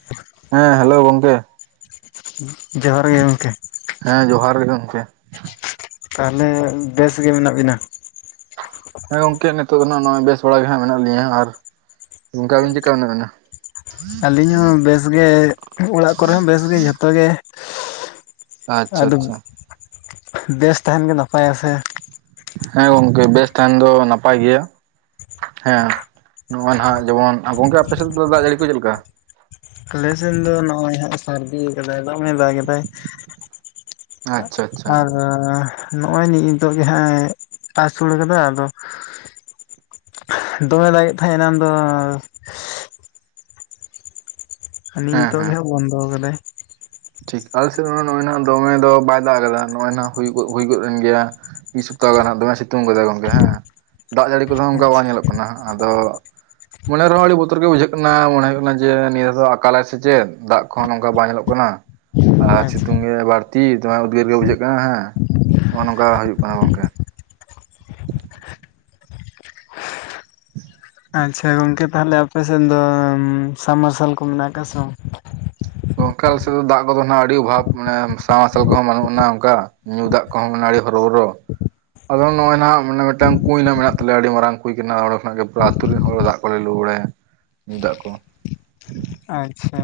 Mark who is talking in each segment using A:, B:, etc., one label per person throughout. A: [inaudible]
B: ᱦᱮᱸ ᱦᱮᱞᱳ ᱜᱚᱝᱠᱮ
A: ᱡᱚᱦᱟᱨ ᱜᱮ ᱜᱚᱝᱠᱮ
B: ᱦᱮᱸ ᱡᱚᱦᱟᱨ ᱜᱮ ᱜᱚᱢᱠᱮ
A: ᱛᱟᱦᱚᱞᱮ ᱵᱮᱥᱜᱮ ᱢᱮᱱᱟᱜ ᱵᱤᱱᱟ
B: ᱦᱮᱸ ᱜᱚᱝᱠᱮ ᱱᱤᱛᱚᱜ ᱫᱚ ᱦᱟᱜ ᱱᱚᱜᱼᱚᱭ ᱵᱮᱥ ᱵᱟᱲᱟ ᱜᱮ ᱦᱟᱜ ᱢᱮᱱᱟᱜ ᱞᱤᱧᱟᱹ ᱟᱨ ᱜᱚᱝᱠᱮ ᱟᱹᱵᱤᱱ ᱪᱮᱠᱟ ᱢᱮᱱᱟᱜ ᱵᱮᱱᱟ
A: ᱟᱹᱞᱤᱧ ᱦᱚᱸ ᱵᱮᱥ ᱜᱮ ᱚᱲᱟᱜ ᱠᱚᱨᱮ ᱦᱚᱸ ᱵᱮᱥ ᱜᱮ ᱡᱷᱚᱛᱚ ᱜᱮ
B: ᱟᱪᱪᱷᱟ
A: ᱟᱫᱚ
B: ᱟᱪᱪᱷᱟ
A: ᱵᱮᱥ ᱛᱟᱦᱮᱱ ᱜᱮ ᱱᱟᱯᱟᱭᱟ ᱥᱮ
B: ᱦᱮᱸ ᱜᱚᱝᱠᱮ ᱵᱮᱥ ᱛᱟᱦᱮᱱ ᱫᱚ ᱱᱟᱯᱟᱭ ᱜᱮᱭᱟ ᱦᱮᱸ ᱱᱚᱜᱚᱭ ᱱᱟᱦᱟᱜ ᱡᱮᱢᱚᱱ ᱜᱚᱝᱠᱮ ᱟᱯᱮ ᱥᱮᱫ ᱫᱚ ᱫᱟᱜ ᱡᱟᱹᱲᱤ ᱠᱚ ᱪᱮᱫᱮᱠᱟ?
A: ᱟᱞᱮ ᱥᱮᱱ ᱫᱚ ᱱᱚᱜᱼᱚᱭ ᱦᱟᱜ ᱥᱟᱹᱨᱫᱤ ᱠᱟᱫᱟᱭ ᱫᱚᱢᱮ ᱫᱟᱜ ᱠᱮᱫᱟᱭ
B: ᱟᱪᱪᱷᱟ ᱟᱪᱪᱷᱟ
A: ᱟᱨ ᱱᱚᱜᱼᱚᱭ ᱱᱤᱡ ᱱᱤᱛᱚᱜ ᱜᱮ ᱦᱟᱸᱜ ᱮ ᱟᱹᱥᱩᱞ ᱠᱟᱫᱟ ᱟᱫᱚ ᱫᱚᱢᱮ ᱫᱟᱜ ᱜᱮᱫ ᱛᱟᱦᱮᱸ ᱮᱱᱟᱱ ᱫᱚ
B: ᱦᱮᱸ
A: ᱱᱤᱛᱚᱜ ᱫᱚ
B: ᱦᱮᱸ
A: ᱦᱟᱜ ᱵᱚᱱᱫᱚ ᱠᱟᱫᱟᱭ
B: ᱴᱷᱤᱠ ᱟᱞ ᱥᱮᱫ ᱱᱚᱜᱼᱚᱭ ᱫᱚᱢᱮ ᱫᱚ ᱵᱟᱭ ᱫᱟᱜ ᱠᱟᱫᱟ ᱱᱚᱜᱼᱚᱭ ᱦᱩᱭ ᱜᱚᱫ ᱮᱱ ᱜᱮᱭᱟ ᱢᱤᱫ ᱥᱚᱯᱛᱟ ᱜᱟᱱ ᱫᱚᱢᱮ ᱥᱤᱛᱩᱝ ᱠᱟᱫᱟᱭ ᱦᱮᱸ ᱫᱟᱜ ᱡᱟᱹᱲᱤ ᱠᱚᱫᱚ ᱚᱱᱠᱟ ᱵᱟᱝ
A: ᱟᱪᱪᱷᱟ
B: ᱧᱮᱞᱚᱜ ᱠᱟᱱᱟ ᱟᱫᱚ ᱢᱚᱱᱮ ᱨᱮᱦᱚᱸ ᱟᱹᱰᱤ ᱵᱚᱛᱚᱨ ᱜᱮ ᱵᱩᱡᱷᱟᱹᱜ ᱠᱟᱱᱟ ᱢᱚᱱᱮ ᱦᱩᱭᱩᱜ ᱠᱟᱱᱟ ᱡᱮ ᱱᱤᱭᱟᱹ ᱫᱚ ᱟᱠᱟᱞᱟᱭ ᱥᱮ ᱪᱮᱫ ᱫᱟᱜ ᱠᱚᱦᱚ ᱱᱚᱝᱠᱟ ᱵᱟᱝ ᱧᱮᱞᱚᱜ ᱠᱟᱱᱟ ᱟᱨ
A: ᱟᱪᱪᱷᱟ
B: ᱥᱤᱛᱩᱝ ᱜᱮ ᱵᱟᱹᱲᱛᱤ ᱫᱚᱢᱮ ᱩᱫᱽᱜᱟᱹᱨ ᱜᱮ ᱵᱩᱡᱷᱟᱹᱜ ᱠᱟᱱᱟ ᱦᱮᱸ ᱱᱚᱜᱼᱚᱭ ᱱᱚᱝᱠᱟ ᱦᱩᱭᱩᱜ ᱠᱟᱱᱟ ᱜᱚᱝᱠᱮ
A: ᱟᱪᱪᱷᱟ ᱜᱚᱝᱠᱮ ᱛᱟᱦᱞᱮ ᱟᱯᱮ ᱥᱮᱫ ᱫᱚ ᱥᱟᱢ ᱢᱟᱨᱥᱟᱞ ᱠᱚ ᱢᱮᱱᱟᱜ ᱟᱠᱟᱫ ᱥᱮ ᱵᱟᱝ
B: ᱜᱚᱝᱠᱮ ᱟᱞᱮ ᱥᱮᱫ ᱫᱚ ᱫᱟᱜ ᱠᱚᱫᱚ ᱦᱟᱸᱜ ᱟᱹᱰᱤ ᱚᱵᱷᱟᱵ ᱢᱟᱱᱮ ᱥᱟᱢᱢᱟᱨᱥᱟᱞ ᱠᱚᱦᱚᱸ ᱵᱟᱹᱱᱩᱜ ᱟᱱᱟ ᱚᱱᱠᱟ ᱧᱩ ᱫᱟᱜ ᱠᱚᱦᱚᱸ ᱱᱟᱹᱲᱤ ᱦᱚᱨᱚᱵᱚᱨᱚ ᱟᱫᱚ ᱱᱚᱜ-ᱚᱭ ᱱᱟᱦᱟᱸᱜ ᱢᱟᱱᱮ ᱢᱤᱫᱴᱟᱝ ᱠᱩᱧ ᱱᱟ ᱢᱮᱱᱟᱜ ᱛᱟᱞᱮᱭᱟ ᱟᱹᱰᱤ ᱢᱟᱨᱟᱝ ᱠᱩᱸᱭ ᱠᱟᱱᱟ ᱱᱚᱸᱰᱮ ᱠᱷᱚᱱᱟᱜ ᱜᱮ ᱯᱩᱨᱟᱹ ᱟᱛᱩ ᱨᱮᱱ ᱦᱚᱲ ᱫᱟᱜᱼᱼ ᱠᱚᱞᱮ ᱞᱩ ᱵᱟᱲᱟᱭᱟ ᱧᱩ ᱫᱟᱜ ᱠᱚ᱾
A: ᱟᱸᱪᱪᱷᱟ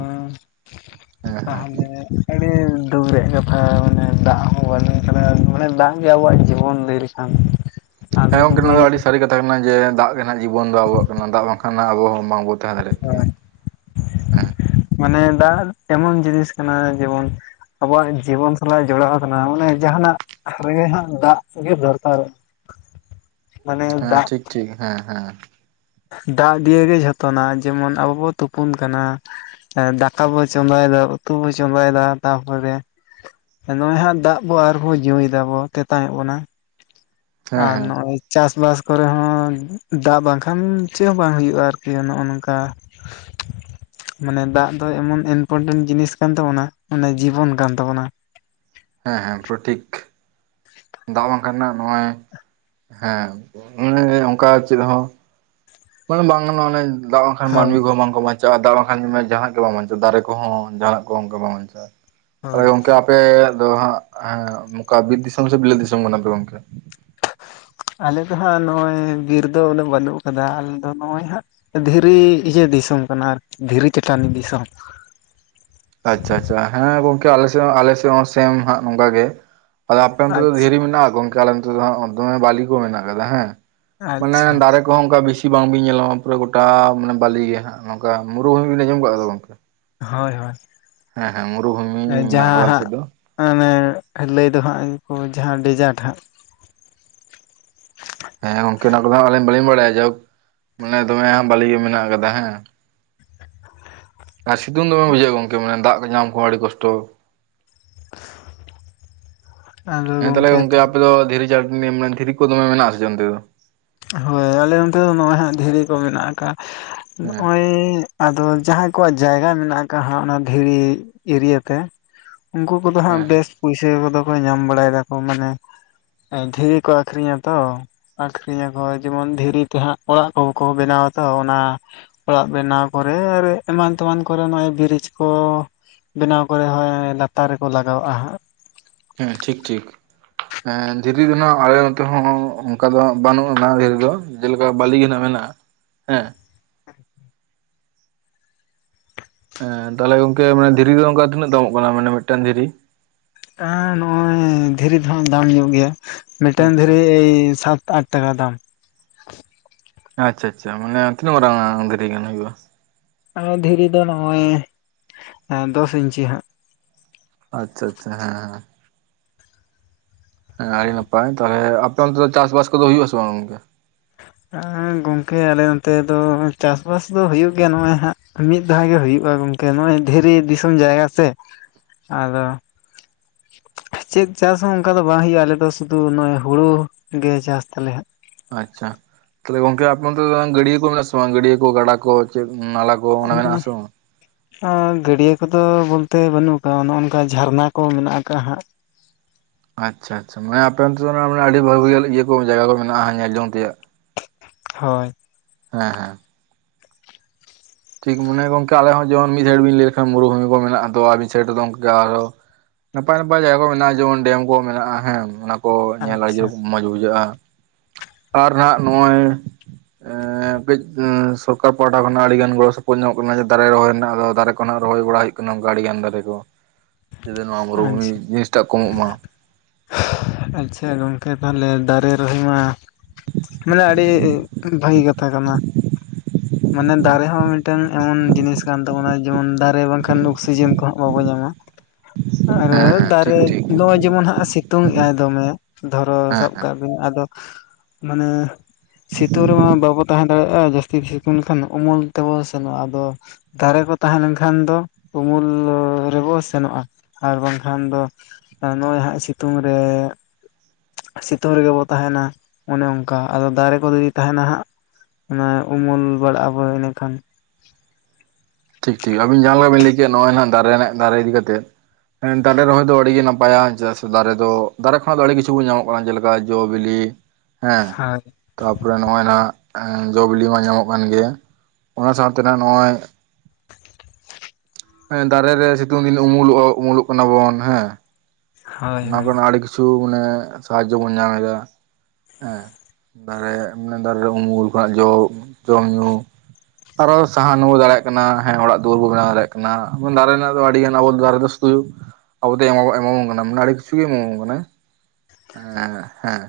B: ᱦᱮᱸ ᱦᱮᱸ
A: ᱛᱟᱦᱚᱞᱮᱼᱼ ᱟᱹᱰᱤ ᱫᱩᱵᱽ ᱨᱮᱭᱟᱜ ᱠᱟᱛᱷᱟ ᱢᱟᱱᱮ ᱫᱟᱜ ᱦᱚᱸ ᱵᱟᱱᱩᱜᱼᱼ ᱠᱟᱫᱟ ᱢᱟᱱᱮ ᱫᱟᱜ ᱜᱮ ᱟᱵᱚᱣᱟᱜ ᱡᱤᱵᱚᱱ ᱞᱟᱹᱭ ᱞᱮᱠᱷᱟᱱᱼᱼ
B: ᱦᱮᱸ ᱜᱚᱝᱠᱮ ᱱᱚᱣᱟ ᱫᱚ ᱟᱹᱰᱤ ᱥᱟᱹᱨᱤ ᱠᱟᱛᱷᱟ ᱠᱟᱱᱟ ᱡᱮ ᱫᱟᱜ ᱜᱮ ᱱᱟᱦᱟᱸᱜ ᱡᱤᱵᱚᱱ ᱫᱚ ᱟᱵᱚᱣᱟᱜ ᱠᱟᱱᱟ ᱫᱟᱜ ᱵᱟᱝᱠᱷᱟᱱ ᱟᱵᱚ ᱦᱚᱸ ᱵᱟᱝᱵᱚ ᱛᱟᱦᱮᱸ ᱫᱟᱲᱮᱜ᱾ [inaudible]
A: ᱦᱳᱭ ᱢᱟᱱᱮ ᱫᱟᱜ ᱮᱢᱚᱱ ᱡᱤᱱᱤᱥ ᱠᱟᱱᱟ ᱡᱮᱢᱚᱱᱼᱼ ᱟᱵᱚᱣᱟᱜ ᱡᱤᱵᱚᱱ ᱥᱟᱞᱟᱜ ᱡᱚᱲᱟᱣ ᱠᱟᱱᱟ ᱚᱱᱮ ᱡᱟᱦᱟᱸ ᱱᱟᱜ ᱨᱮᱜᱮ ᱦᱟᱸᱜ ᱫᱟᱜ ᱜᱮ ᱫᱚᱨᱠᱟᱨᱚᱜᱼᱼ
B: ᱦᱮᱸ ᱴᱷᱤᱠ ᱴᱷᱤᱠ ᱦᱮᱸ ᱦᱮᱸ᱾
A: ᱫᱟᱜ ᱫᱤᱭᱮ ᱜᱮ ᱡᱚᱛᱚᱱᱟᱜ ᱡᱮᱢᱚᱱ ᱟᱵᱚ ᱵᱚᱱ ᱛᱩᱯᱩᱱ ᱠᱟᱱᱟ ᱫᱟᱠᱟ ᱵᱚ ᱪᱚᱸᱫᱟᱭᱮᱫᱟ ᱩᱛᱩ ᱵᱚ ᱪᱚᱸᱫᱟᱭᱮᱫᱟ ᱛᱟᱯᱚᱨᱮ ᱮ ᱱᱚᱜ-ᱚᱭ ᱦᱟᱸᱜ ᱫᱟᱜ ᱵᱚ ᱟᱨᱵᱚ ᱧᱩᱭ ᱫᱟᱵᱚ ᱛᱮᱛᱟᱝᱮᱜ ᱵᱚᱱᱟ᱾
B: ᱦᱮᱸ
A: ᱟᱨ
B: ᱦᱮᱸ
A: ᱱᱚᱸᱜ-ᱚᱭᱼᱼ ᱪᱟᱥᱼᱵᱟᱥ ᱠᱚᱨᱮ ᱦᱚᱸ ᱫᱟᱜ ᱵᱟᱝ ᱠᱷᱟᱱ ᱪᱮᱜ ᱦᱚᱸ ᱵᱟᱝ ᱦᱩᱭᱩᱜ-ᱟ ᱟᱨᱠᱤ ᱱᱚᱜ-ᱚ ᱱᱚᱝᱠᱟ᱾ ᱢᱟᱱᱮ ᱫᱟᱜ ᱫᱚᱭ ᱮᱢᱚᱱ ᱤᱱᱯᱚᱨᱴᱮᱱ ᱡᱤᱱᱤᱥ ᱠᱟᱱ ᱛᱟᱵᱚᱱᱟ ᱢᱟᱱᱮ ᱡᱤᱵᱚᱱ ᱠᱟᱱ ᱛᱟᱵᱚᱱᱟ
B: ᱦᱮᱸ ᱦᱮᱸ ᱯᱩᱨᱟᱹ ᱴᱷᱤᱠᱼᱼ ᱫᱟᱜ ᱵᱟᱝᱠᱷᱟᱱ ᱱᱟᱦᱟᱸᱜ ᱱᱚᱜ-ᱚᱚᱭ ᱦᱮᱸ ᱜᱚᱝᱠᱮ ᱚᱱᱮ ᱞᱟᱹᱭ ᱫᱟ ᱚᱱᱠᱟ ᱪᱮᱜ ᱦᱚᱸᱼᱼ ᱠᱚ ᱵᱟᱝ [inaudible] ᱚᱱᱮ ᱫᱟᱜ ᱵᱟᱠᱷᱟᱱ ᱢᱟᱱᱢᱤ
A: ᱦᱳᱭ
B: ᱠᱚ ᱦᱚᱸ ᱵᱟᱝ ᱠᱚ ᱵᱟᱧᱼᱼ ᱪᱟᱜ-ᱟ ᱫᱟᱜ ᱵᱟᱝᱠᱷᱟᱱ ᱩᱢ ᱡᱟᱦᱟᱸ ᱱᱟᱜ ᱜᱮ ᱵᱟᱝ ᱵᱟᱧᱪᱟᱜ ᱫᱟᱨᱮ ᱠᱚᱦᱚᱸ ᱡᱟᱦᱟᱸ ᱱᱟᱜ ᱠᱚ ᱚᱱᱠᱟ ᱵᱟᱝ ᱵᱟᱧᱪᱟᱜ-ᱟ, ᱛᱟᱦᱚᱞᱮ
A: ᱦᱳᱭ
B: ᱜᱟᱝᱠᱮ ᱟᱯᱼᱼ ᱟᱯᱮ ᱫᱚ ᱦᱟᱸᱜ ᱦᱮᱸ ᱱᱚᱠᱟ ᱵᱤᱨ ᱫᱤᱥᱚᱢ ᱥᱮ ᱵᱤᱞᱟᱹᱛ ᱫᱤᱥᱚᱢ ᱠᱟᱱᱟ ᱯᱮ ᱜᱚᱝᱠᱮ?
A: ᱟᱞᱮ ᱫᱚ ᱦᱟᱸᱜ ᱱᱚᱜ-ᱚᱭ ᱵᱤᱨ ᱫᱚ ᱵᱚᱞᱮ ᱵᱟᱱᱩᱜ ᱟᱠᱟᱫᱟ ᱟᱞᱮ ᱫᱚ ᱱᱚᱜ-ᱚᱭ ᱦᱟᱸᱜᱼᱼ ᱫᱷᱤᱨᱤ ᱤᱭᱟᱹ ᱰᱤᱥᱚᱢ ᱠᱟᱱᱟ ᱟᱨᱠᱤ ᱫᱷᱤᱨᱤ ᱪᱟᱴᱟᱱᱤ ᱫᱤᱥᱚᱢ᱾
B: ᱟᱪᱪᱷᱟ ᱟᱪᱪᱷᱟ ᱦᱮᱸ ᱜᱚᱝᱠᱮ ᱟᱞᱮ‌ ᱥᱮᱜ ᱟᱞᱮ ᱥᱮᱜ ᱦᱚᱸ ᱥᱮᱢ ᱦᱟᱸᱜ ᱱᱚᱝᱠᱟ ᱜᱮ᱾ ᱟᱫᱚ ᱟᱯᱮ ᱚᱱᱛᱮ ᱫᱚ
A: ᱟᱪᱪᱷᱟ
B: ᱫᱷᱤᱨᱤ ᱢᱮᱱᱟᱜ-ᱟ ᱜᱚᱝᱠᱮ ᱟᱞᱮ ᱱᱚᱛᱮ ᱫᱚ ᱦᱟᱸᱜ ᱫᱚᱢᱮ ᱵᱟᱞᱤ ᱠᱚ ᱢᱮᱱᱟᱜ ᱟᱠᱟᱫᱟ ᱦᱮᱸ ᱢᱟᱱᱮ
A: ᱟᱪᱪᱷᱟ
B: ᱫᱟᱨᱮᱼᱼ ᱠᱚᱦᱚᱸ ᱚᱱᱠᱟ ᱵᱤᱥᱤ‌ ᱵᱟᱝ ᱵᱤᱱ ᱧᱮᱞᱟ ᱯᱩᱨᱟᱹ ᱜᱚᱴᱟ ᱢᱟᱱᱮ ᱵᱟᱞᱤ ᱜᱮ ᱦᱟᱸᱜ ᱱᱚᱝᱠᱟ ᱢᱩᱨᱩ ᱦᱚᱸᱵᱤᱱ ᱟᱸᱡᱚᱢ ᱠᱟᱜ-ᱟ ᱫᱚ ᱜᱚᱝᱠᱮ?
A: ᱦᱳᱭ ᱦᱳᱭ᱾
B: ᱦᱮᱸ ᱦᱮᱸ ᱢᱩᱨᱩ ᱵᱷᱩᱢᱤᱧ ᱢᱮᱱᱟᱜ ᱟᱠᱟᱫᱟ ᱟᱞᱮ ᱥᱮᱜ ᱫᱚ᱾
A: ᱟᱸ ᱚᱱᱮ ᱞᱟᱹᱭ ᱫᱚ ᱦᱟᱸᱜ ᱠᱚ ᱡᱟᱦᱟᱸ ᱰᱤᱡᱟᱨᱴ ᱦᱟᱸᱜᱼᱼ
B: ᱦᱮᱸ ᱜᱚᱝᱠᱮ ᱚᱱᱟ ᱠᱚᱫᱚ ᱟᱹᱞᱤᱧ ᱵᱟᱹᱞᱤᱧ ᱵᱟᱲᱟᱭᱟ ᱡᱚᱠ ᱢᱟᱱᱮ ᱫᱚᱢᱮ ᱦᱟᱸᱜ ᱵᱟᱞᱤ ᱜᱮ ᱢᱮᱱᱟᱜ ᱟᱠᱟᱫᱟ ᱦᱮᱸ᱾ ᱟᱨ ᱥᱤᱛᱩᱝ ᱫᱚᱢᱮ ᱵᱩᱡᱷᱟᱹᱜ-ᱟ ᱜᱚᱝᱠᱮ ᱢᱟᱱᱮ ᱫᱟᱜ ᱠᱚ ᱧᱟᱢ ᱠᱚ ᱦᱚᱸ ᱟᱰᱤ ᱠᱚᱥᱴᱚ᱾ ᱦᱮᱸ ᱛᱟᱦᱚᱞᱮ ᱜᱚᱝᱠᱮ ᱟᱯᱮ ᱫᱚ ᱫᱷᱤᱨᱤ ᱪᱟᱴᱟᱱᱤ ᱢᱟᱱᱮᱼᱼ ᱫᱷᱨᱤ ᱠᱚ ᱫᱚᱢᱮ ᱢᱮᱱᱟᱜ-ᱟ ᱥᱮ ᱪᱮᱜ ᱚ‌ᱱᱛᱮ ᱫᱚ?
A: ᱦᱳᱭ ᱟᱞᱮ ᱚᱱᱛᱮ ᱫᱚ ᱱᱚᱜ-ᱚᱭ ᱦᱟᱸᱜ ᱫᱷᱤᱨᱤ ᱠᱚ ᱢᱮᱱᱟᱜ ᱟᱠᱟᱜ-ᱟ
B: ᱦᱮᱸ
A: ᱱᱚᱜ-ᱚᱭᱼᱼ ᱟᱫᱚ ᱡᱟᱦᱟᱸᱭ ᱠᱚᱣᱟᱜ ᱡᱟᱭᱜᱟ ᱢᱮᱱᱟᱜ ᱟᱠᱟᱜ-ᱟ ᱦᱟᱸᱜ ᱚᱱᱟ ᱫᱷᱤᱨᱤ ᱮᱨᱤᱭᱟᱹ ᱛᱮ ᱩᱱᱠᱩᱼᱼ ᱩᱱᱠᱩ ᱫᱚ ᱦᱟᱸᱜ
B: ᱦᱮᱸ
A: ᱵᱮᱥᱼᱼ ᱯᱩᱭᱥᱟᱹ ᱠᱚᱫᱚ ᱠᱚ ᱧᱟᱢ ᱵᱟᱲᱟᱭ ᱫᱟᱠᱚ ᱢᱟᱱᱮ ᱮᱸ ᱫᱷᱤᱨᱤ ᱠᱚ ᱟᱠᱷᱨᱤᱧᱟ ᱛᱚ, ᱟᱠᱷᱨᱤᱼᱼ ᱦᱤᱨᱤᱧ ᱟᱠᱚ ᱡᱮᱢᱚᱱ ᱫᱷᱤᱨᱤ ᱛᱮᱦᱟᱸᱜ ᱚᱲᱟᱜ ᱠᱚ ᱠᱚ ᱵᱮᱱᱟᱣᱟ ᱛᱚ ᱚᱱᱟᱼᱼ ᱚᱲᱟᱜ ᱵᱮᱱᱟᱣ ᱠᱚᱨᱮ ᱟᱨ ᱮᱢᱟᱱ ᱛᱮᱢᱟᱱ ᱠᱚᱨᱮ ᱱᱚᱜ-ᱚᱭ ᱵᱨᱤᱡᱽ ᱠᱚᱼᱼ ᱵᱮᱱᱟᱣ ᱠᱚᱨᱮ ᱦᱚᱸᱭ ᱞᱟᱛᱟᱨ ᱨᱮᱠᱚ ᱞᱟᱜᱟᱣᱟᱜ-ᱟ ᱦᱟᱸᱜ᱾
B: ᱦᱮ ᱴᱷᱤᱠ ᱴᱷᱤᱠ᱾ ᱦᱮᱸ ᱫᱷᱤᱨᱤ ᱨᱮᱱᱟᱜ ᱟᱞᱮ ᱱᱚᱛᱮ ᱦᱚᱸ ᱚᱱᱠᱟ ᱫᱚ ᱵᱟᱱᱩᱜ ᱟᱱᱟ ᱰᱷᱤᱨ ᱫᱚ ᱡᱮᱞᱮᱠᱟ ᱵᱟᱞᱤ ᱜᱮ ᱱᱟᱜ ᱢᱮᱱᱟᱜ-ᱟ᱾ ᱦᱮᱸ᱾ ᱦᱮᱸ ᱛᱟᱦᱞᱮ ᱜᱚᱝᱠᱮ ᱫᱷᱤᱨᱤ ᱫᱚ ᱚᱝᱠᱟ ᱛᱤᱱᱟᱹᱜ ᱫᱟᱢᱚᱜ ᱠᱟᱱᱟ ᱢᱟᱱᱮ ᱢᱤᱫᱴᱟᱝ ᱫᱷᱤᱨᱤ?
A: ᱟᱸ ᱱᱚᱜ-ᱚᱭ ᱫᱷᱤᱨᱤ ᱫᱚ ᱦᱟᱸᱜ ᱫᱟᱢ ᱧᱚᱜ ᱜᱮᱭᱟ ᱢᱤᱫᱴᱮᱱ
B: ᱟᱪᱪᱷᱟ
A: ᱫᱷᱤᱨᱤ ᱮᱭ ᱥᱟᱛ ᱟᱴ ᱴᱟᱠᱟ ᱫᱟᱢ᱾
B: ᱟᱪᱪᱷᱟ ᱟᱪᱪᱷᱟ ᱢᱟᱱᱮ ᱛᱤᱱᱟᱹᱜ ᱢᱟᱨᱟᱝᱟ ᱫᱷᱤᱨᱤ ᱜᱟᱱ ᱦᱩᱭᱩᱜ-ᱟ?
A: ᱟᱨᱚ ᱫᱷᱤᱨᱤ ᱫᱚ ᱱᱚᱜ-ᱚᱭ ᱮᱹ ᱫᱚᱥ ᱤᱧᱪᱤ ᱦᱟᱸᱜ᱾
B: ᱟᱪᱪᱷᱟ ᱟᱪᱪᱷᱟ ᱦᱮᱸ ᱦᱮᱸ᱾ ᱦᱮᱸ ᱟᱲᱤ ᱱᱟᱯᱟᱭ ᱛᱟᱦᱚᱞᱮ ᱟᱯᱮ ᱚᱱᱛᱮ ᱫᱚ ᱪᱟᱥ ᱵᱟᱟᱥ ᱠᱚᱫᱚ ᱦᱩᱭᱩᱜ ᱟᱥᱮ ᱵᱟᱝ
A: ᱜᱚᱝᱠᱮ ᱟᱞᱮ ᱚᱱᱛᱮ ᱫᱚ ᱪᱟᱥ ᱵᱟᱟᱥ ᱫᱚ ᱦᱩᱭᱩᱜ ᱜᱮᱭᱟ ᱱᱚᱜ-ᱚᱭ ᱦᱟᱸᱜ ᱢᱤᱫ ᱫᱷᱟᱣ ᱜᱮ ᱦᱩᱭᱩᱜ-ᱟ ᱜᱚᱝᱠᱮ ᱱᱚᱜ-ᱚᱭ ᱫᱷᱤᱨᱤ ᱫᱤᱥᱚᱢ ᱡᱟᱭᱜᱟ ᱥᱮ ᱟᱫᱚ ᱪᱮᱫ ᱪᱟᱥ ᱦᱚᱸ ᱚᱱᱠᱟ ᱫᱚ ᱵᱟᱝ ᱦᱳᱭᱳᱜ-ᱟ ᱟᱞᱮ ᱫᱚ ᱥᱩᱫᱩ ᱱᱚᱜ-ᱚᱭ ᱦᱩᱲᱩ ᱜᱮ ᱪᱟᱥ ᱛᱟᱞᱮ ᱦᱟᱸᱜ
B: ᱟᱪᱪᱷᱟ ᱛᱟᱦᱞᱮ ᱜᱚᱝᱠᱮ ᱟᱯ ᱜᱟᱹᱰᱭᱟᱹ ᱠᱚ ᱢᱮᱱᱟᱜ ᱟ ᱥᱮ ᱵᱟᱝ ᱜᱟᱹᱰᱭᱟᱹ ᱠᱚ ᱜᱟᱰᱟ ᱠᱚ ᱪᱮᱫ ᱱᱟᱞᱟ ᱠᱚ ᱚᱱᱟ
A: ᱚᱞ
B: ᱢᱮᱱᱟᱜ
A: ᱢᱮ
B: ᱟᱥᱮ ᱵᱟᱝ?
A: ᱚᱻ ᱜᱟᱹᱰᱭᱟᱹ ᱠᱚᱫᱚ ᱵᱚᱞᱛᱮ ᱵᱟᱹᱱᱩᱜ ᱟᱠᱟᱜ ᱱᱚᱜᱼ ᱱᱚᱝᱠᱟ ᱡᱷᱟᱨᱱᱟ ᱠᱚ ᱢᱮᱱᱟᱜ ᱟᱠᱟᱟᱜ ᱦᱟᱸᱜ
B: ᱟᱪᱪᱷᱟ ᱟᱪᱪᱷᱟ ᱢᱟᱱᱮ ᱟᱯᱮ ᱚᱱᱛᱮ ᱢᱟᱱᱮ ᱟᱹᱰᱤ ᱵᱷᱟᱹᱜᱤ ᱤᱭᱟᱹ ᱠᱚ ᱡᱟᱭᱜᱟ ᱠᱚ ᱢᱮᱱᱟᱜ-ᱟ ᱧᱮᱞ ᱡᱚᱝ ᱛᱮᱭᱟᱜ
A: ᱦᱳᱭ
B: ᱦᱮᱸ ᱦᱮᱸ ᱴᱷᱤᱠ ᱢᱟᱱᱮ ᱜᱚᱝᱠᱮ ᱟᱞᱮ ᱦᱚᱸ ᱡᱮᱢᱚᱱ ᱢᱤᱫ ᱡᱷᱟᱲ ᱵᱤᱱ ᱞᱟᱹᱭ ᱞᱮᱠᱷᱟᱱ ᱢᱩᱨᱩᱵᱷᱩᱢᱤ ᱠᱚ ᱢᱮᱱᱟᱜ-ᱟ ᱛᱚ ᱟᱨ ᱢᱤᱫ ᱥᱟᱭᱤᱴ‌ ᱨᱮᱫᱚ ᱜᱚᱝᱠᱮ ᱟᱨᱚ ᱱᱟᱯᱟᱭ ᱱᱟᱯᱟᱭ ᱡᱟᱭᱜᱟ ᱠᱚ ᱢᱮᱱᱟᱜ-ᱟ ᱡᱮᱢᱚᱱ ᱰᱮᱢ ᱠᱚ ᱢᱮᱱᱟᱜ-ᱟ ᱦᱮᱸ ᱚᱱᱟᱠ ᱠᱚ ᱧᱮᱞ
A: ᱟᱪᱪᱷᱟ
B: [unintelligible] ᱠᱚ ᱢᱚᱸᱡᱽ ᱵᱩᱡᱷᱟᱹᱜ-ᱟ ᱟᱨ ᱦᱟᱜ ᱱᱚᱜ-ᱚᱭ ᱮᱻ ᱠᱟᱹᱡ ᱥᱚᱨᱠᱟᱨ ᱯᱟᱦᱴᱟ ᱠᱷᱚᱱᱟᱜ ᱟᱹᱰᱤ ᱜᱟᱱ ᱜᱚᱲᱚ ᱥᱚᱯᱚᱞ ᱧᱚᱜ ᱠᱟᱱᱟ ᱡᱮ ᱫᱟᱨᱮ ᱨᱚᱦᱚᱭ ᱨᱮᱱᱟᱜ ᱟ ᱫᱟᱨᱮᱨᱮ ᱱᱟᱜ ᱨᱚᱦᱚᱭ ᱵᱟᱲᱟ ᱦᱩᱭᱩᱜ ᱠᱟᱱᱟ ᱚᱱᱠᱟ ᱟᱹᱰᱤᱜᱟᱱ ᱫᱟᱨᱮ ᱠᱚ ᱡᱚᱫᱮ ᱱᱚᱣᱟ ᱢᱩᱨᱩᱵᱷᱩᱢᱤ
A: ᱟᱪᱪᱷᱟ
B: ᱡᱤᱱᱤᱥᱴᱟᱜ ᱠᱚᱢᱚᱜ ᱢᱟ
A: ᱟᱪᱪᱷᱟ ᱜᱚᱢᱠᱮ ᱛᱟᱦᱚᱞᱮ ᱫᱟᱨᱮ ᱨᱚᱦᱚᱭ ᱢᱟ ᱢᱟᱱᱮ ᱟᱹᱰᱤ ᱵᱷᱟᱹᱜᱤ ᱠᱟᱛᱷᱟ ᱠᱟᱱᱟ ᱢᱟᱱᱮ ᱫᱟᱨᱮ ᱦᱚᱸ ᱢᱤᱫᱴᱟᱝ ᱮᱢᱚᱱ ᱡᱤᱱᱤᱥ ᱠᱟᱱ ᱛᱟᱵᱚᱱᱟ ᱡᱮᱢᱚᱱ ᱫᱟᱨᱮ ᱵᱟᱝᱠᱷᱟᱱ ᱚᱠᱥᱤᱡᱮᱱ ᱠᱚᱦᱚᱸ ᱵᱟᱵᱚᱱ ᱧᱟᱢᱟ
B: [unintelligible]
A: ᱟᱨ
B: ᱦᱮᱸ ᱴᱷᱤᱠ
A: ᱫᱟᱨᱮ
B: ᱴᱷᱤᱠ
A: ᱱᱚᱜ-ᱚᱭ ᱡᱮᱢᱚᱱ ᱦᱟᱸᱜ ᱥᱤᱛᱩᱝ ᱮ ᱟᱭ ᱫᱚᱢᱮ ᱫᱷᱚᱨᱚ
B: ᱦᱮᱸ
A: ᱥᱟᱵ
B: ᱦᱮᱸ
A: ᱠᱟᱜ ᱢᱮ ᱟᱫᱚ ᱢᱟᱱᱮ ᱥᱤᱛᱩᱝ ᱨᱮᱢᱟ ᱵᱟᱵᱚ ᱛᱟᱦᱮᱸ ᱫᱟᱲᱮᱭᱟᱜ-ᱟ ᱡᱟᱹᱥᱛᱤ ᱥᱤᱛᱩᱝ ᱞᱮᱠᱷᱟᱱ ᱩᱢᱩᱞ ᱛᱮᱵᱚᱱ ᱥᱮᱱᱚᱜ-ᱟ ᱟᱫᱚ ᱫᱟᱨᱮ ᱠᱚ ᱛᱟᱦᱮᱸ ᱞᱮᱱᱠᱷᱟᱱ ᱫᱚ ᱩᱢᱩᱞ ᱨᱮᱵᱚ ᱥᱮᱱᱚᱜ-ᱟ ᱟᱨ ᱵᱟᱝᱠᱷᱟᱱ ᱫᱚ ᱱᱚᱜ-ᱚᱭ ᱦᱟᱜ ᱥᱤᱛᱩᱝ ᱨᱮ ᱥᱤᱛᱩᱝ ᱨᱮᱜᱮ ᱵᱚ ᱛᱟᱦᱮᱱᱟ ᱚᱱᱮ ᱚᱱᱠᱟ ᱟᱫᱚ ᱫᱟᱨᱮ ᱠᱚ ᱡᱩᱫᱤ ᱛᱟᱦᱮᱱᱟ ᱦᱟᱸᱜ ᱚᱱᱟ ᱩᱢᱩᱞ ᱵᱟᱲᱟᱜ ᱟᱵᱚ ᱮᱸᱰᱮᱠᱷᱟᱱ
B: ᱴᱷᱤᱠ ᱴᱷᱤᱠ ᱟᱵᱤᱱ ᱡᱟᱦᱟᱸᱞ ᱞᱮᱠᱟ ᱵᱤᱱ ᱞᱟᱹᱭᱮ ᱱᱚᱜ-ᱚᱭ ᱦᱟᱜ ᱫᱟᱨᱮ ᱨᱮᱱᱟᱜ ᱫᱟᱨᱮ ᱤᱫᱤᱛᱮᱫ ᱦᱮᱸ ᱫᱟᱨᱮ ᱨᱚᱦᱚᱭ ᱫᱚ ᱟᱹᱰᱤᱜ ᱜᱮ ᱱᱟᱯᱟᱭᱟ ᱪᱮᱫᱟᱜ ᱥᱮ ᱫᱟᱨᱮ ᱫᱚ ᱫᱟᱨᱮ ᱠᱷᱚᱱᱟᱜ ᱫᱚ ᱟᱹᱰᱤ ᱠᱤᱪᱷᱩ ᱧᱟᱢᱚᱜ ᱠᱟᱱᱟ ᱡᱮᱞᱮᱠᱟ ᱡᱚ ᱵᱤᱞᱤ ᱦᱮᱸ
A: ᱦᱳᱭ
B: ᱛᱟᱯᱚᱨᱮ ᱱᱚᱜ-ᱚᱭ ᱱᱟᱜ ᱡᱚ ᱵᱤᱞᱤ ᱢᱟ ᱧᱟᱢᱚᱜ ᱠᱟᱱ ᱜᱮᱭᱟ ᱚᱱᱟ ᱥᱟᱶᱛᱮ ᱱᱟ ᱱᱚᱜ-ᱚᱭ ᱦᱮᱸ ᱫᱟᱨᱮ ᱨᱮ ᱥᱤᱛᱩᱝ ᱫᱤᱱ ᱩᱢᱩᱞᱩᱜ-ᱟ ᱩᱢᱩᱞᱩᱜ ᱠᱟᱱᱟ ᱵᱚᱱ ᱦᱮᱸ
A: ᱦᱳᱭ
B: ᱚᱱᱟ
A: ᱦᱳᱭ
B: ᱠᱚᱨᱮᱱᱟᱜ ᱟᱹᱰᱤ ᱠᱤᱪᱷᱩ ᱢᱟᱱᱮ ᱥᱟᱦᱟᱡᱡᱚ ᱵᱚᱱ ᱧᱟᱢ ᱮᱫᱟ ᱦᱮᱸ ᱫᱟᱨᱮ ᱟᱱᱮ ᱫᱟᱨᱮ ᱨᱮ ᱩᱢᱩᱞ ᱠᱷᱚᱱᱟᱜ ᱡᱚ ᱡᱚᱢ ᱧᱩ ᱟᱨᱚ ᱥᱟᱦᱟᱱᱵᱚ ᱫᱟᱲᱮᱭᱟᱜ ᱠᱟᱱᱟ ᱦᱮᱸ ᱚᱲᱟᱜ ᱫᱩᱣᱟᱹᱨ ᱵᱚ ᱵᱮᱱᱟᱣ ᱫᱟᱲᱮᱭᱟᱜ ᱠᱟᱱᱟ ᱫᱟᱨᱮ ᱨᱮᱱᱟᱜ ᱫᱚ ᱟᱹᱰᱤ ᱜᱟᱱ ᱟᱵᱚ ᱫᱟᱨᱮ ᱫᱚ ᱟᱵᱚ ᱮᱢᱟᱵᱚᱱ ᱠᱟᱱᱟ ᱢᱟᱱᱮ ᱟᱹᱰᱤ ᱠᱤᱪᱷᱩ ᱮᱢᱟᱵᱚᱱ ᱠᱟᱱᱟ ᱟᱻ ᱦᱮᱸ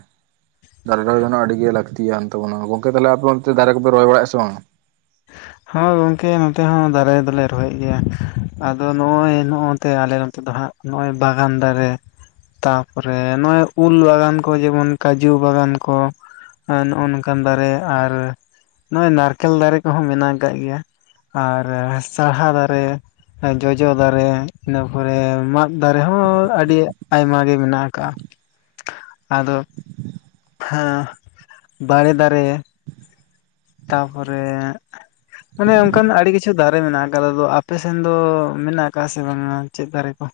B: ᱫᱟᱨᱮ ᱨᱚᱦᱚᱭᱮᱱᱚ ᱟᱹᱰᱤᱜ ᱜᱮ ᱞᱟᱹᱠᱛᱤᱭᱟᱱ ᱛᱟᱵᱚᱱᱟ ᱜᱚᱝᱠᱮ ᱛᱟᱦᱚᱞᱮ ᱟᱯᱮ ᱚᱱᱛᱮ ᱫᱟᱨᱮ ᱠᱚᱯᱮ ᱨᱚᱦᱚᱭ ᱵᱟᱲᱟᱜ-ᱟ ᱥᱮ ᱵᱟᱝ [inaudible]
A: ᱦᱮᱸ ᱜᱚᱝᱠᱮ ᱱᱚᱛᱮ ᱦᱚᱸ ᱫᱟᱨᱮ ᱫᱚᱞᱮ ᱨᱚᱦᱚᱭᱮᱫ ᱜᱮᱭᱟ ᱟᱫᱚ ᱱᱚᱜ-ᱚᱭ ᱱᱚᱜ-ᱚᱛᱮ ᱟᱞᱮ ᱱᱚᱛᱮ ᱫᱚ ᱦᱟᱸᱜ ᱱᱚᱜ-ᱚᱭ ᱵᱟᱜᱟᱱ ᱫᱟᱨᱮ ᱛᱟᱨᱯᱚᱨᱮ ᱱᱚᱜᱼᱚᱭ ᱩᱞ ᱵᱟᱜᱟᱱ ᱠᱚ ᱡᱮᱢᱚᱱ ᱠᱟᱡᱩ ᱵᱟᱜᱟᱱ ᱠᱚ ᱱᱚᱜᱼᱚ ᱱᱚᱝᱠᱟᱱ ᱫᱟᱨᱮ ᱟᱨ ᱱᱚᱜᱚᱭ ᱱᱟᱨᱠᱮᱞ ᱫᱟᱨᱮ ᱠᱚᱦᱚᱸ ᱢᱮᱱᱟᱜ ᱟᱠᱟᱫ ᱜᱮᱭᱟ ᱟᱨ ᱥᱟᱦᱟ ᱫᱟᱨᱮ ᱡᱚᱡᱚ ᱫᱟᱨᱮ ᱤᱱᱟᱹ ᱯᱚᱨᱮ ᱢᱟᱫ ᱫᱟᱨᱮ ᱦᱚᱸ ᱟᱹᱰᱤ ᱟᱭᱢᱟ ᱜᱮ ᱢᱮᱱᱟᱜ ᱟᱠᱟᱟᱜ ᱟᱫᱚ ᱦᱚᱸ ᱵᱟᱲᱮ ᱫᱟᱨᱮ ᱛᱟᱯᱚᱨᱮ ᱢᱟᱱᱮ ᱚᱱᱠᱟᱱ ᱟᱹᱰᱤ ᱠᱤᱪᱷᱩ ᱫᱟᱨᱮ ᱢᱮᱱᱟᱜ ᱟᱠᱟᱫᱟ ᱟ ᱟᱯᱮ ᱥᱮᱱ ᱫᱚ ᱢᱮᱱᱟᱜ ᱟᱠᱟᱫᱟ ᱥᱮ ᱵᱟᱝᱟ ᱪᱮᱫ ᱫᱟᱨᱮ ᱠᱚ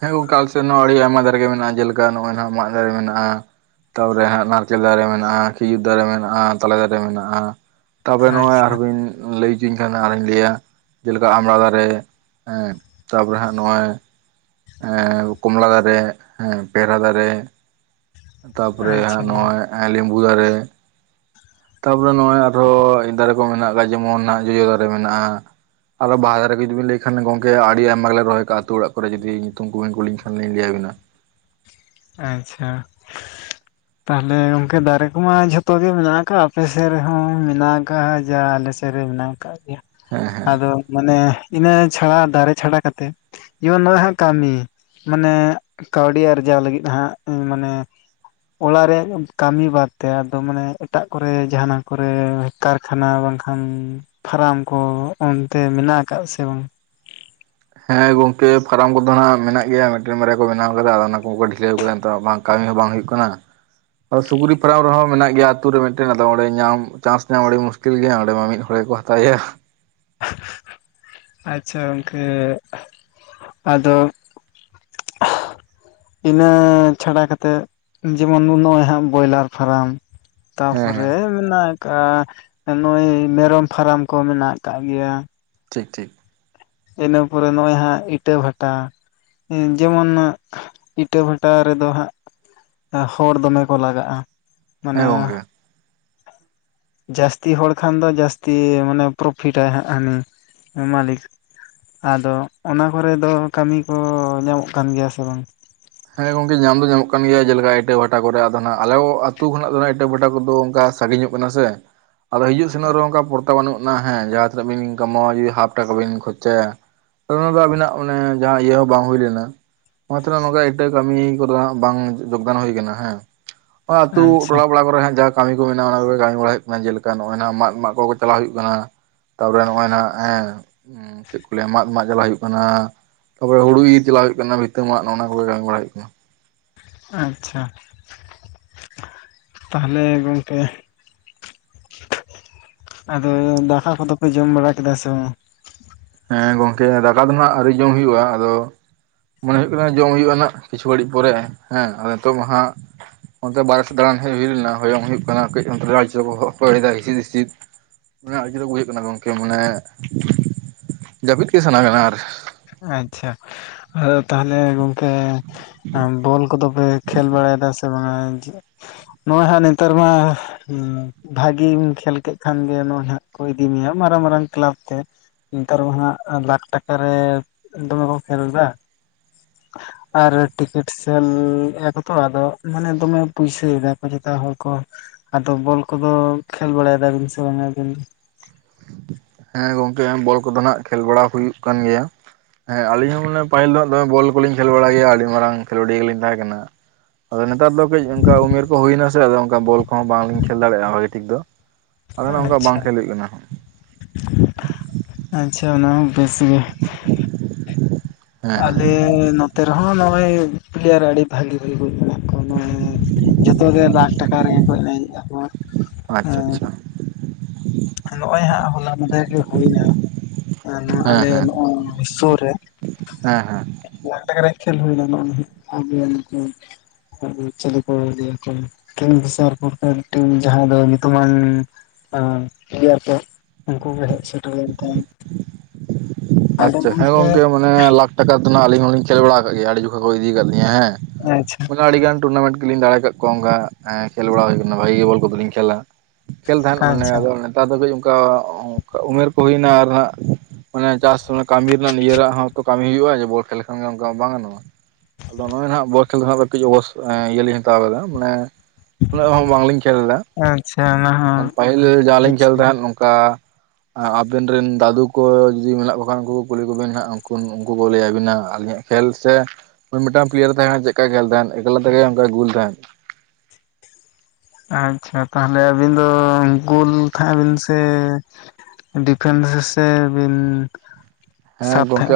B: ᱦᱮᱸ ᱜᱚᱱᱠᱮ ᱟᱞᱮᱥᱮᱫ ᱦᱚᱸ ᱟᱹᱰᱤ ᱟᱭᱢᱟ ᱫᱟᱨᱮ ᱜᱮ ᱢᱮᱱᱟᱜᱼᱟ ᱡᱮᱞᱮᱠᱟ ᱱᱚᱜᱼᱚᱭ ᱢᱟᱜ ᱫᱟᱨᱮ ᱢᱮᱱᱟᱜᱼᱟ ᱛᱟᱨᱯᱚᱨᱮ ᱦᱟᱸ ᱱᱟᱲᱠᱮᱞ ᱫᱟᱨᱮ ᱢᱮᱱᱟᱜᱼᱟ ᱠᱷᱤᱡᱩᱨ ᱫᱟᱨᱮ ᱢᱮᱱᱟᱜᱼᱟ ᱛᱟᱞᱮ ᱫᱟᱨᱮ ᱢᱮᱱᱟᱜᱼᱟ ᱛᱚᱵᱮ ᱱᱚᱜᱼᱚᱭ
A: ᱟᱪᱪᱷᱟ
B: ᱟᱨᱵᱤᱱ ᱞᱟᱹᱭ ᱦᱚᱪᱚᱧ ᱠᱷᱟᱱ ᱟᱨᱚᱧ ᱞᱟᱹᱭᱟ ᱡᱮᱞᱮᱠᱟ ᱟᱢᱲᱟ ᱫᱟᱨᱮ ᱦᱮᱸ ᱛᱟᱨᱯᱚᱨᱮ ᱦᱟᱸᱜ ᱱᱚᱜᱼᱚᱭ ᱠᱚᱢᱞᱟ ᱫᱟᱨᱮ ᱦᱮ ᱯᱮᱦᱨᱟ ᱫᱟᱨᱮ ᱛᱟᱯᱚᱨᱮᱜ
A: ᱟᱪᱪᱷᱟ
B: ᱱᱚᱜᱼᱚᱭ ᱞᱮᱸᱵᱩ ᱫᱟᱨᱮ ᱛᱟᱨᱯᱚᱨᱮ ᱱᱚᱜᱼᱚᱭ ᱟᱨᱦᱚᱸ ᱫᱟᱨᱮ ᱠᱚ ᱢᱮᱱᱟᱜ ᱟᱠᱟᱫ ᱡᱮᱢᱚᱱ ᱱᱟᱦᱟᱜ ᱡᱚᱡᱚ ᱫᱟᱨᱮ ᱢᱮᱱᱟᱜᱼᱟ ᱟᱨᱚ ᱵᱟᱦᱟ ᱫᱟᱨᱮ ᱡᱩᱫᱤᱵᱤᱱ ᱞᱟᱹᱭ ᱠᱷᱟᱱ ᱜᱠ ᱟᱹᱰᱤ ᱟᱭᱢᱟ ᱜᱮᱞᱮ ᱨᱚᱦᱚᱭᱟᱜᱼᱟ ᱟᱹᱛᱩ ᱚᱲᱟᱜᱨᱮ ᱡᱩᱫᱤ ᱧᱩᱛᱩᱢ ᱠᱚᱵᱤᱱ ᱠᱩᱞᱤᱧ ᱠᱷᱟᱱᱤᱧ ᱞᱟᱹᱭ ᱟᱵᱤᱱᱟ
A: ᱟᱪᱪᱷᱟ
B: [inaudible]
A: ᱛᱟᱦᱚᱞᱮ ᱜᱚᱝᱠᱮ ᱫᱟᱨᱮ ᱠᱚᱢᱟ ᱡᱷᱚᱛᱚ ᱜᱮ ᱢᱮᱱᱟᱜ ᱟᱠᱟᱜᱼᱟ ᱟᱯᱮᱥᱮᱫ ᱨᱮᱦᱚᱸ ᱢᱮᱱᱟᱜ ᱟᱠᱟᱜ ᱡᱟ ᱟᱞᱮᱥᱮᱫ ᱨᱮ ᱢᱮᱱᱟᱜ ᱟᱠᱟᱫ ᱜᱮᱭᱟ ᱟᱫᱚ ᱢᱟᱱᱮ ᱤᱱᱟᱹ ᱪᱷᱟᱲᱟ ᱫᱟᱨᱮ ᱪᱷᱟᱰᱟ ᱠᱟᱛᱮᱜ ᱡᱮᱢᱚᱱ ᱱᱚᱜᱼᱚᱭ ᱦᱟᱸᱜ ᱠᱟᱹᱢᱤ ᱢᱟᱱᱮ ᱠᱟᱹᱣᱰᱤ ᱟᱨᱡᱟᱣ ᱞᱟᱹᱜᱤᱫ ᱦᱟᱸᱜ ᱢᱟᱱᱮ ᱚᱲᱟᱜ ᱨᱮᱭᱟᱜ ᱠᱟᱹᱢᱤ ᱵᱟᱫᱛᱮ ᱟᱫᱚ ᱢᱟᱱᱮ ᱮᱴᱟᱜ ᱠᱚᱨᱮ ᱡᱟᱦᱟᱱᱟᱜ ᱠᱚᱨᱮ ᱠᱟᱨᱠᱷᱟᱱᱟ ᱵᱟᱝᱠᱷᱟᱱ ᱯᱷᱟᱨᱟᱢ ᱠᱚ ᱚᱱᱛᱮ ᱢᱮᱱᱟᱜ ᱟᱠᱟᱫ ᱥᱮ ᱵᱟᱝ
B: ᱦᱮᱸ ᱜᱚᱝᱠᱮ ᱯᱷᱟᱨᱟᱢ ᱠᱚᱫᱚ ᱦᱱᱟᱜ ᱢᱮᱱᱟᱜ ᱜᱮᱭᱟ ᱢᱤᱫᱴᱮᱱ ᱢᱟᱨᱟᱨᱭᱟ ᱠᱚ ᱵᱮᱱᱟᱣ ᱟᱠᱟᱫᱟ ᱚᱱᱟ ᱠᱚᱠᱚ ᱰᱷᱤᱞᱟᱹᱣ ᱟᱠᱟᱫᱟ ᱱᱤᱛᱚᱜ ᱵᱟᱝ ᱠᱟᱹᱢᱤ ᱦᱚᱸ ᱵᱟᱝ ᱦᱩᱭᱩᱜ ᱠᱟᱱᱟ ᱥᱩᱠᱨᱤ ᱯᱷᱟᱨᱟᱢ ᱨᱮᱦᱚᱸ ᱢᱮᱱᱟᱜ ᱜᱮᱭᱟ ᱟᱛᱩ ᱨᱮ ᱢᱤᱫᱴᱮᱱ ᱟᱫᱚ ᱚᱸᱰᱮ ᱧᱟᱢ ᱪᱟᱱᱥ ᱧᱟᱢ ᱟᱹᱰᱤ ᱢᱩᱥᱤᱞ ᱢᱩᱥᱠᱤᱞ ᱜᱮᱭᱟ ᱚᱸᱰᱮ ᱢᱟ ᱢᱤᱫ ᱦᱚᱲ ᱜᱮᱠᱚ ᱦᱟᱛᱟᱮᱣᱟ
A: ᱟᱪᱪᱷᱟ ᱜᱚᱝᱠᱮ ᱟᱫᱚ ᱤᱱᱟᱹ ᱪᱷᱟᱰᱟ ᱠᱟᱛᱮᱜ ᱡᱮᱢᱚᱱ ᱱᱚᱜ ᱚᱭ ᱦᱟᱸᱜ ᱵᱚᱭᱞᱟᱨ ᱯᱷᱟᱨᱟᱢ
B: ᱦᱮᱸ ᱦᱮᱸ
A: ᱛᱟᱨᱯᱚᱨᱮ ᱢᱮᱱᱟᱜ ᱟᱠᱟᱜᱼᱟ ᱱᱚᱜᱚᱭ ᱢᱮᱨᱚᱢ ᱯᱷᱟᱨᱟᱢ ᱠᱚ ᱢᱮᱱᱟᱜ ᱟᱠᱟᱫ ᱜᱮᱭᱟ
B: ᱴᱷᱤᱠ ᱴᱷᱤᱠ
A: ᱤᱱᱟᱹ ᱯᱚᱨᱮ ᱱᱚᱜᱼᱚᱭ ᱦᱟᱸᱜ ᱤᱴᱟᱹ ᱵᱷᱟᱴᱟ ᱡᱮᱢᱚᱱ ᱤᱴᱟᱹ ᱵᱷᱟᱴᱟ ᱨᱮᱫᱚ ᱦᱟᱸᱜ ᱦᱚᱲ ᱫᱚᱢᱮ ᱠᱚ ᱞᱟᱜᱟᱜᱼᱟ ᱢᱟᱱᱮ
B: ᱦᱮᱸ ᱜᱚᱝᱠᱮ [inaudible]
A: ᱡᱟᱹᱥᱛᱤ ᱦᱚᱲ ᱠᱷᱟᱱ ᱫᱚ ᱡᱟᱹᱥᱛᱤ ᱢᱟᱱᱮ ᱯᱨᱚᱯᱷᱤᱴᱟᱭ ᱦᱟᱸᱜ ᱦᱟᱹᱱᱤ ᱢᱟᱹᱞᱤᱠ ᱟᱫᱚ ᱚᱱᱟ ᱠᱚᱨᱮ ᱫᱚ ᱠᱟᱹᱢᱤ ᱠᱚ ᱧᱟᱢᱚᱜ ᱠᱟᱱ ᱜᱮᱭᱟ ᱥᱮ ᱵᱟᱝ
B: ᱦᱮᱸ ᱜᱚᱝᱠᱮ ᱧᱟᱢ ᱫᱚ ᱧᱟᱢᱚᱜ ᱠᱟᱱ ᱜᱮᱭᱟ ᱡᱮᱞᱮᱠᱟ ᱤᱴᱟᱹ ᱵᱷᱟᱴᱟ ᱠᱚᱨᱮ ᱫᱚ ᱱᱟᱜ ᱟᱞᱮ ᱟᱛᱩ ᱠᱷᱚᱱᱟᱜ ᱫᱚ ᱱᱟᱜ ᱤᱴᱟᱹ ᱵᱷᱟᱴᱟ ᱠᱚᱫᱚ ᱚᱱᱠᱟ ᱥᱟᱺᱜᱤᱧᱚᱜ ᱠᱟᱱᱟ ᱥᱮ ᱟᱫᱚ ᱦᱤᱡᱩᱜ ᱥᱮᱱᱚᱜ ᱨᱮᱦᱚ ᱯᱚᱲ ᱵᱟᱹᱱᱩᱜ ᱟᱱᱟ ᱦᱮᱸ ᱡᱟᱦᱟᱸ ᱛᱤᱱᱟᱹᱜ ᱵᱤᱱ ᱠᱟᱢᱟᱣᱟ ᱦᱟᱯ ᱴᱟᱠᱟ ᱵᱤᱱ ᱠᱷᱚᱨᱪᱟᱭᱟ ᱚᱱᱟ ᱫᱚ ᱟᱵᱤᱱᱟᱜ ᱡᱟᱦᱟᱸ ᱤᱭᱟᱹ ᱦᱚᱸ ᱵᱟᱝ ᱦᱩᱭ ᱞᱮᱱᱟ [unintelligible] ᱢᱟ ᱛᱟᱦᱮ ᱱᱚᱝᱠᱟ ᱠᱟᱹᱢᱤ ᱠᱚᱫᱚ ᱵᱟᱝ ᱡᱳᱜᱽᱫᱟᱱ ᱦᱩᱭᱟ ᱟᱠᱟᱱᱟ ᱦᱮᱸ ᱟᱛᱩ
A: ᱟᱪᱪᱷᱟ
B: ᱴᱚᱞᱟ ᱯᱟᱲᱟ ᱠᱚᱨᱮᱜ ᱡᱟᱠ ᱠᱟᱹᱢᱤ ᱠᱚ ᱢᱮᱱᱟᱜᱼᱟ ᱚᱱᱟ ᱠᱚᱜᱮ ᱠᱟᱹᱢᱤ ᱵᱟᱲᱟ ᱦᱩᱭᱩᱜ ᱠᱟᱱᱟ ᱡᱮᱞᱮᱠᱟ ᱱᱚᱜᱼᱚᱭ ᱢᱟᱫ ᱢᱟᱜ ᱠᱚ ᱠᱚ ᱪᱟᱞᱟᱣ ᱦᱩᱭᱩᱜ ᱠᱟᱱᱟ ᱛᱟᱨᱯᱚᱨᱮ ᱱᱚᱜᱼᱚᱭ ᱱᱟᱦᱱᱟᱜ ᱦᱮᱸ ᱪᱮᱫ ᱠᱚ ᱞᱟᱹᱭᱟ ᱢᱟᱫ ᱢᱟᱜ ᱪᱟᱞᱟᱜ ᱦᱩᱭᱩᱜ ᱠᱟᱱᱟ ᱛᱟᱨᱯᱚᱨᱮ ᱦᱩᱲᱩ ᱤᱨ ᱪᱟᱞᱟᱜ ᱦᱩᱭᱩᱜ ᱠᱟᱱᱟ ᱵᱷᱤᱛᱟᱹ ᱢᱟᱜ ᱚᱱᱟ ᱠᱚᱜᱮ ᱵᱟᱲᱟᱭ ᱦᱩᱭᱩᱜ ᱠᱟᱱᱟ
A: ᱟᱪᱪᱷᱟ ᱛᱟᱦᱚᱞᱮ ᱜᱚᱢᱠᱮ ᱟᱫᱚ ᱫᱟᱠᱟ ᱠᱚᱫᱚᱯᱮ ᱡᱚᱢ ᱵᱟᱲᱟ ᱠᱮᱫᱟ ᱥᱮ ᱵᱟᱝ
B: ᱦᱮᱸ ᱜᱚᱝᱠᱮ ᱫᱟᱠᱟ ᱫᱚ ᱱᱟᱜ ᱟᱹᱨᱤ ᱡᱚᱢ ᱦᱩᱭᱩᱜᱼᱟ ᱟᱫᱚ ᱢᱚᱱᱮ ᱦᱩᱭᱩᱜ ᱠᱟᱱᱟ ᱡᱚᱢ ᱦᱩᱭᱩᱜᱱᱟᱜ ᱠᱤᱪᱷᱩ ᱜᱷᱟᱹᱲᱤᱡ ᱯᱚᱨᱮ ᱦᱮᱸ ᱱᱤᱛᱚᱜ ᱢᱟ ᱦᱟᱸᱜ ᱚᱱᱛᱮ ᱵᱟᱨᱮ ᱥᱮᱫ ᱫᱟᱬᱟᱱ ᱦᱩᱭ ᱞᱮᱱᱟ ᱦᱚᱭᱚᱝ ᱦᱩᱭᱩᱜ ᱠᱟᱱᱟ ᱠᱟ. ᱡ ᱚᱱᱛᱮ ᱨᱮ ᱵᱳᱦᱳᱜ ᱠᱚᱭ ᱦᱚᱭ ᱮᱫᱟ ᱦᱤᱥᱤᱫ ᱦᱤᱥᱤᱫ ᱢᱟᱱᱮ ᱟᱹᱰᱤᱡ ᱨᱚᱜᱽ ᱦᱩᱭᱩᱜ ᱠᱟᱱᱟ ᱜᱚᱝᱠᱮ ᱢᱟᱱᱮ ᱡᱟᱹᱯᱤᱫ ᱜᱮ ᱥᱟᱱᱟ ᱠᱟᱱᱟ ᱟᱨ
A: ᱟᱪᱪᱷᱟ ᱟᱫᱚ ᱛᱟᱦᱚᱞᱮ ᱜᱚᱝᱠᱮ ᱵᱚᱞ ᱠᱚᱫᱚ ᱯᱮ ᱠᱷᱮᱞ ᱵᱟᱲᱟᱭᱮᱫᱟ ᱥᱮ ᱵᱟᱝᱦᱟ ᱱᱚᱜᱼᱚᱭ ᱦᱟᱸᱜ ᱱᱮᱛᱟᱨ ᱢᱟ ᱦᱮᱸ ᱵᱷᱟᱜᱤᱢ ᱠᱷᱮᱞ ᱠᱮᱫ ᱠᱷᱟᱱ ᱜᱮ ᱱᱚᱦᱚᱭ ᱦᱟᱸᱜ ᱠᱚ ᱤᱫᱤ ᱢᱮᱭᱟ ᱢᱟᱨᱟᱝ ᱢᱟᱨᱟᱝ ᱠᱞᱟᱯ ᱛᱮ ᱱᱮᱛᱟᱨ ᱢᱟᱦᱟᱜ ᱞᱟᱠᱷ ᱴᱟᱠᱟᱨᱮ ᱫᱚᱢᱮ ᱠᱚ ᱠᱷᱮᱞ ᱮᱫᱟ
B: [unintelligible]
A: ᱟᱨ ᱴᱤᱠᱤᱴ ᱥᱮᱞ ᱮᱫᱟ ᱠᱚ ᱛᱚ ᱟᱫᱚ ᱢᱟᱱᱮ ᱫᱚᱢᱮ ᱯᱩᱭᱥᱟᱹ ᱭᱮᱫᱟᱠᱚ ᱡᱚᱛᱚ ᱦᱚᱲ ᱠᱚ ᱟᱫᱚ ᱵᱚᱞ ᱠᱚᱫᱚ ᱠᱷᱮᱞ ᱵᱟᱲᱟᱭ ᱫᱟᱹᱵᱤᱱ ᱥᱮ ᱵᱟᱸᱜᱟ ᱟᱹᱵᱤᱱ ᱫᱚ
B: ᱦᱮᱸ ᱜᱚᱝᱠᱮ ᱵᱚᱞ ᱠᱚᱫᱚ ᱱᱟᱜ ᱠᱷᱮᱞ ᱵᱟᱲᱟ ᱦᱩᱭᱩᱜ ᱠᱟᱱ ᱜᱮᱭᱟ ᱦᱮᱸ ᱟᱹᱞᱤᱧ ᱦᱚᱸ ᱢᱟᱱᱮ ᱯᱟᱹᱦᱤᱞ ᱫᱚ ᱟᱫᱚ ᱵᱚᱞ ᱠᱚᱞᱤᱧ ᱠᱷᱮᱞ ᱵᱟᱲᱟ ᱜᱮᱭᱟ ᱟᱹᱰᱤ ᱢᱟᱨᱟᱝ ᱠᱷᱮᱞᱳᱰᱤᱭᱟᱹ ᱜᱮᱞᱤᱧ ᱛᱟᱦᱮᱸ ᱠᱟᱱᱟ ᱦᱳᱭ ᱱᱮᱛᱟᱨ ᱫᱚ ᱠᱟᱹᱡ ᱚᱱᱠᱟ ᱩᱢᱮᱨ ᱠᱚ ᱦᱩᱭᱱᱟ ᱥᱮ ᱟᱫᱚ ᱚᱝᱠᱟ ᱵᱚᱞ ᱠᱚᱦᱚᱸ ᱵᱟᱝᱞᱤᱧ ᱠᱷᱮᱹᱞ ᱫᱟᱲᱮᱭᱟᱜᱼᱟ ᱦᱳᱭ ᱴᱷᱤᱠ ᱫᱚ ᱟᱫᱚ ᱚᱱᱠᱟ ᱵᱟᱝ
A: ᱟᱪᱪᱷᱟ
B: ᱠᱷᱮᱞ ᱦᱩᱭᱩᱜ ᱠᱟᱱᱟ
A: ᱟᱪᱪᱷᱟ ᱚᱱᱟ ᱦᱚᱸ ᱵᱮᱥ ᱜᱮ
B: ᱦᱮᱸ ᱦᱮᱸ
A: ᱟᱞᱮ ᱱᱚᱛᱮ ᱨᱮᱦᱚᱸ ᱱᱚᱜᱼᱚᱭ ᱯᱞᱮᱭᱟᱨ ᱟᱹᱰᱤ ᱵᱷᱟᱹᱜᱤ ᱦᱩᱭᱩᱜᱚᱜ ᱠᱟᱱᱟ᱾ ᱠᱚᱱᱚ ᱡᱚᱛᱚᱜᱮ ᱞᱟᱠᱷ ᱴᱟᱠᱟ ᱨᱮᱜᱮ ᱮᱨᱮᱸᱡᱮᱜᱼᱟ ᱯᱚᱨ
B: ᱟᱪᱪᱷᱟ ᱟᱪᱪᱷᱟ [unintelligible]
A: ᱱᱚᱜᱼᱚᱭ ᱦᱟᱸᱜ ᱦᱚᱞᱟ ᱢᱟᱫᱷᱮᱨ ᱜᱮ ᱦᱩᱭᱱᱟ ᱱᱚᱣᱟ
B: ᱦᱮᱸ
A: ᱟᱞᱮ
B: ᱦᱮᱸ
A: ᱱᱚᱣᱟ ᱥᱩᱨ ᱨᱮ
B: ᱦᱮᱸ ᱦᱮᱸ
A: [unintelligible] ᱪᱟᱞᱩ ᱠᱚ ᱮᱨᱭᱟ ᱠᱚ ᱠᱤᱝᱵᱮᱥᱟᱨᱯᱩᱨ ᱠᱷᱚᱱ ᱢᱤᱫ ᱴᱮᱝ ᱡᱟᱦᱟᱸᱭ ᱫᱚ ᱧᱩᱛᱩᱢᱟᱱ ᱜᱮᱭᱟ ᱛᱚ ᱩᱱᱠᱩ ᱜᱮ ᱦᱮᱡ ᱥᱮᱴᱮᱨ ᱞᱮᱱ ᱛᱟᱦᱮᱱ
B: ᱟᱪᱪᱷᱟ ᱦᱮᱸ ᱜᱚᱝᱠᱮ ᱢᱟᱱᱮ ᱞᱟᱠᱷ ᱴᱟᱠᱟ ᱫᱚ ᱱᱟᱜ ᱟᱹᱞᱤᱧ ᱦᱩᱞᱤᱧ ᱠᱷᱮᱞ ᱵᱟᱲᱟ ᱟᱠᱟᱜ ᱜᱮᱭᱟ ᱟᱹᱰᱤ ᱡᱚᱠᱷᱟᱡ ᱠᱚ ᱤᱫᱤ ᱟᱠᱟᱫ ᱞᱤᱧᱟ ᱦᱮᱸ
A: ᱟᱪᱪᱷᱟ
B: ᱟᱹᱰᱤᱜᱟᱱ ᱴᱩᱨᱱᱟᱢᱮᱱᱴ ᱜᱮᱞᱤᱧ ᱫᱟᱲᱮ ᱟᱠᱟᱫ ᱠᱚᱣᱟ ᱚᱱᱠᱟ ᱠᱷᱮᱞ ᱵᱟᱲᱟ ᱦᱩᱭ ᱟᱠᱟᱱᱟ ᱵᱷᱟᱹᱜᱤ ᱜᱮ ᱵᱚᱞ ᱠᱚᱫᱚᱞᱤᱧ ᱠᱷᱮᱹᱞᱟ ᱠᱷᱮᱞ ᱛᱟᱦᱮᱸᱫ ᱢᱟᱱᱮ
A: ᱟᱪᱪᱷᱟ
B: ᱟᱫᱚ ᱱᱮᱛᱟᱨ ᱫᱚ ᱠᱟᱹᱡ ᱚᱱᱠᱟ ᱩᱢᱮᱨ ᱠᱚ ᱦᱩᱭᱱᱟ ᱟᱨ ᱦᱟᱸᱜ ᱢᱟᱱᱮ ᱪᱟᱥ ᱥᱚᱢᱚᱭ ᱠᱟᱹᱢᱤ ᱨᱮᱱᱟᱜ ᱱᱤᱡᱮᱨᱟᱜ ᱨᱮᱱᱟᱜ ᱦᱚᱸ ᱠᱟᱹᱢᱤ ᱦᱩᱭᱩᱜᱼᱟ ᱡᱮ ᱵᱚᱞ ᱠᱷᱮᱞ ᱞᱮᱠᱷᱟᱱ ᱚᱱᱠᱟ ᱵᱟᱝ ᱜᱟᱱᱚᱜᱼᱟ ᱟᱫᱚ ᱱᱚᱜᱼᱚᱭ ᱱᱟᱜ ᱵᱚᱞ ᱠᱷᱮᱞ ᱫᱚ ᱠᱟᱹᱡ ᱚᱵᱚᱥ ᱤᱭᱟᱹ ᱞᱤᱧ ᱦᱟᱛᱟᱣ ᱠᱟᱫᱟ ᱢᱟᱱᱮ ᱩᱱᱟᱹᱜ ᱦᱚᱸ ᱵᱟᱝᱞᱤᱧ ᱠᱷᱮᱞ ᱫᱟ
A: ᱟᱪᱪᱷᱟ ᱚᱱᱟ ᱦᱚᱸ
B: ᱯᱟᱹᱦᱤᱞ ᱡᱟᱦᱟᱸ ᱞᱤᱧ
A: ᱵᱮᱥ
B: ᱠᱷᱮᱞ
A: ᱜᱮ
B: ᱛᱟᱦᱮᱸᱫ ᱱᱚᱝᱠᱟ ᱟᱵᱮᱱ ᱨᱮᱱ ᱫᱟᱫᱩ ᱠᱚ ᱡᱩᱫᱤ ᱢᱮᱱᱟᱜ ᱠᱚ ᱵᱟᱠᱷᱟᱱ ᱩᱱᱠᱩ ᱠᱚ ᱠᱩᱞᱤ ᱠᱚᱵᱤᱱ ᱦᱟᱸᱜ ᱩᱱ ᱩᱱᱠᱩ ᱠᱚ ᱞᱟᱹᱭ ᱟᱵᱤᱱᱟ ᱟᱹᱞᱤᱧᱟᱜ ᱠᱷᱮᱞ ᱥᱮ ᱢᱤᱫᱴᱟᱝ ᱯᱞᱮᱭᱟᱨ ᱛᱟᱦᱮᱸ ᱠᱟᱱᱟ ᱪᱮᱠᱟᱭ ᱠᱷᱮᱞ ᱛᱟᱦᱮᱸᱫ ᱮᱠᱞᱟ ᱛᱮᱜᱮ ᱚᱱᱠᱟ ᱜᱩᱞ ᱛᱟᱦᱮᱸᱱ
A: ᱟᱪᱪᱷᱟ ᱛᱟᱦᱞᱮ ᱟᱹᱵᱤᱱ ᱫᱚ ᱜᱳᱞ ᱛᱟᱦᱮᱫᱸ ᱵᱤᱱ ᱥᱮ ᱰᱤᱯᱷᱮᱱᱥ ᱥᱮᱥᱮ ᱵᱤᱱ
B: ᱦᱮᱸ
A: ᱥᱟᱵ ᱛᱟᱦᱮᱸᱜᱼᱟ?
B: ᱜᱚᱝᱠᱮ ᱟ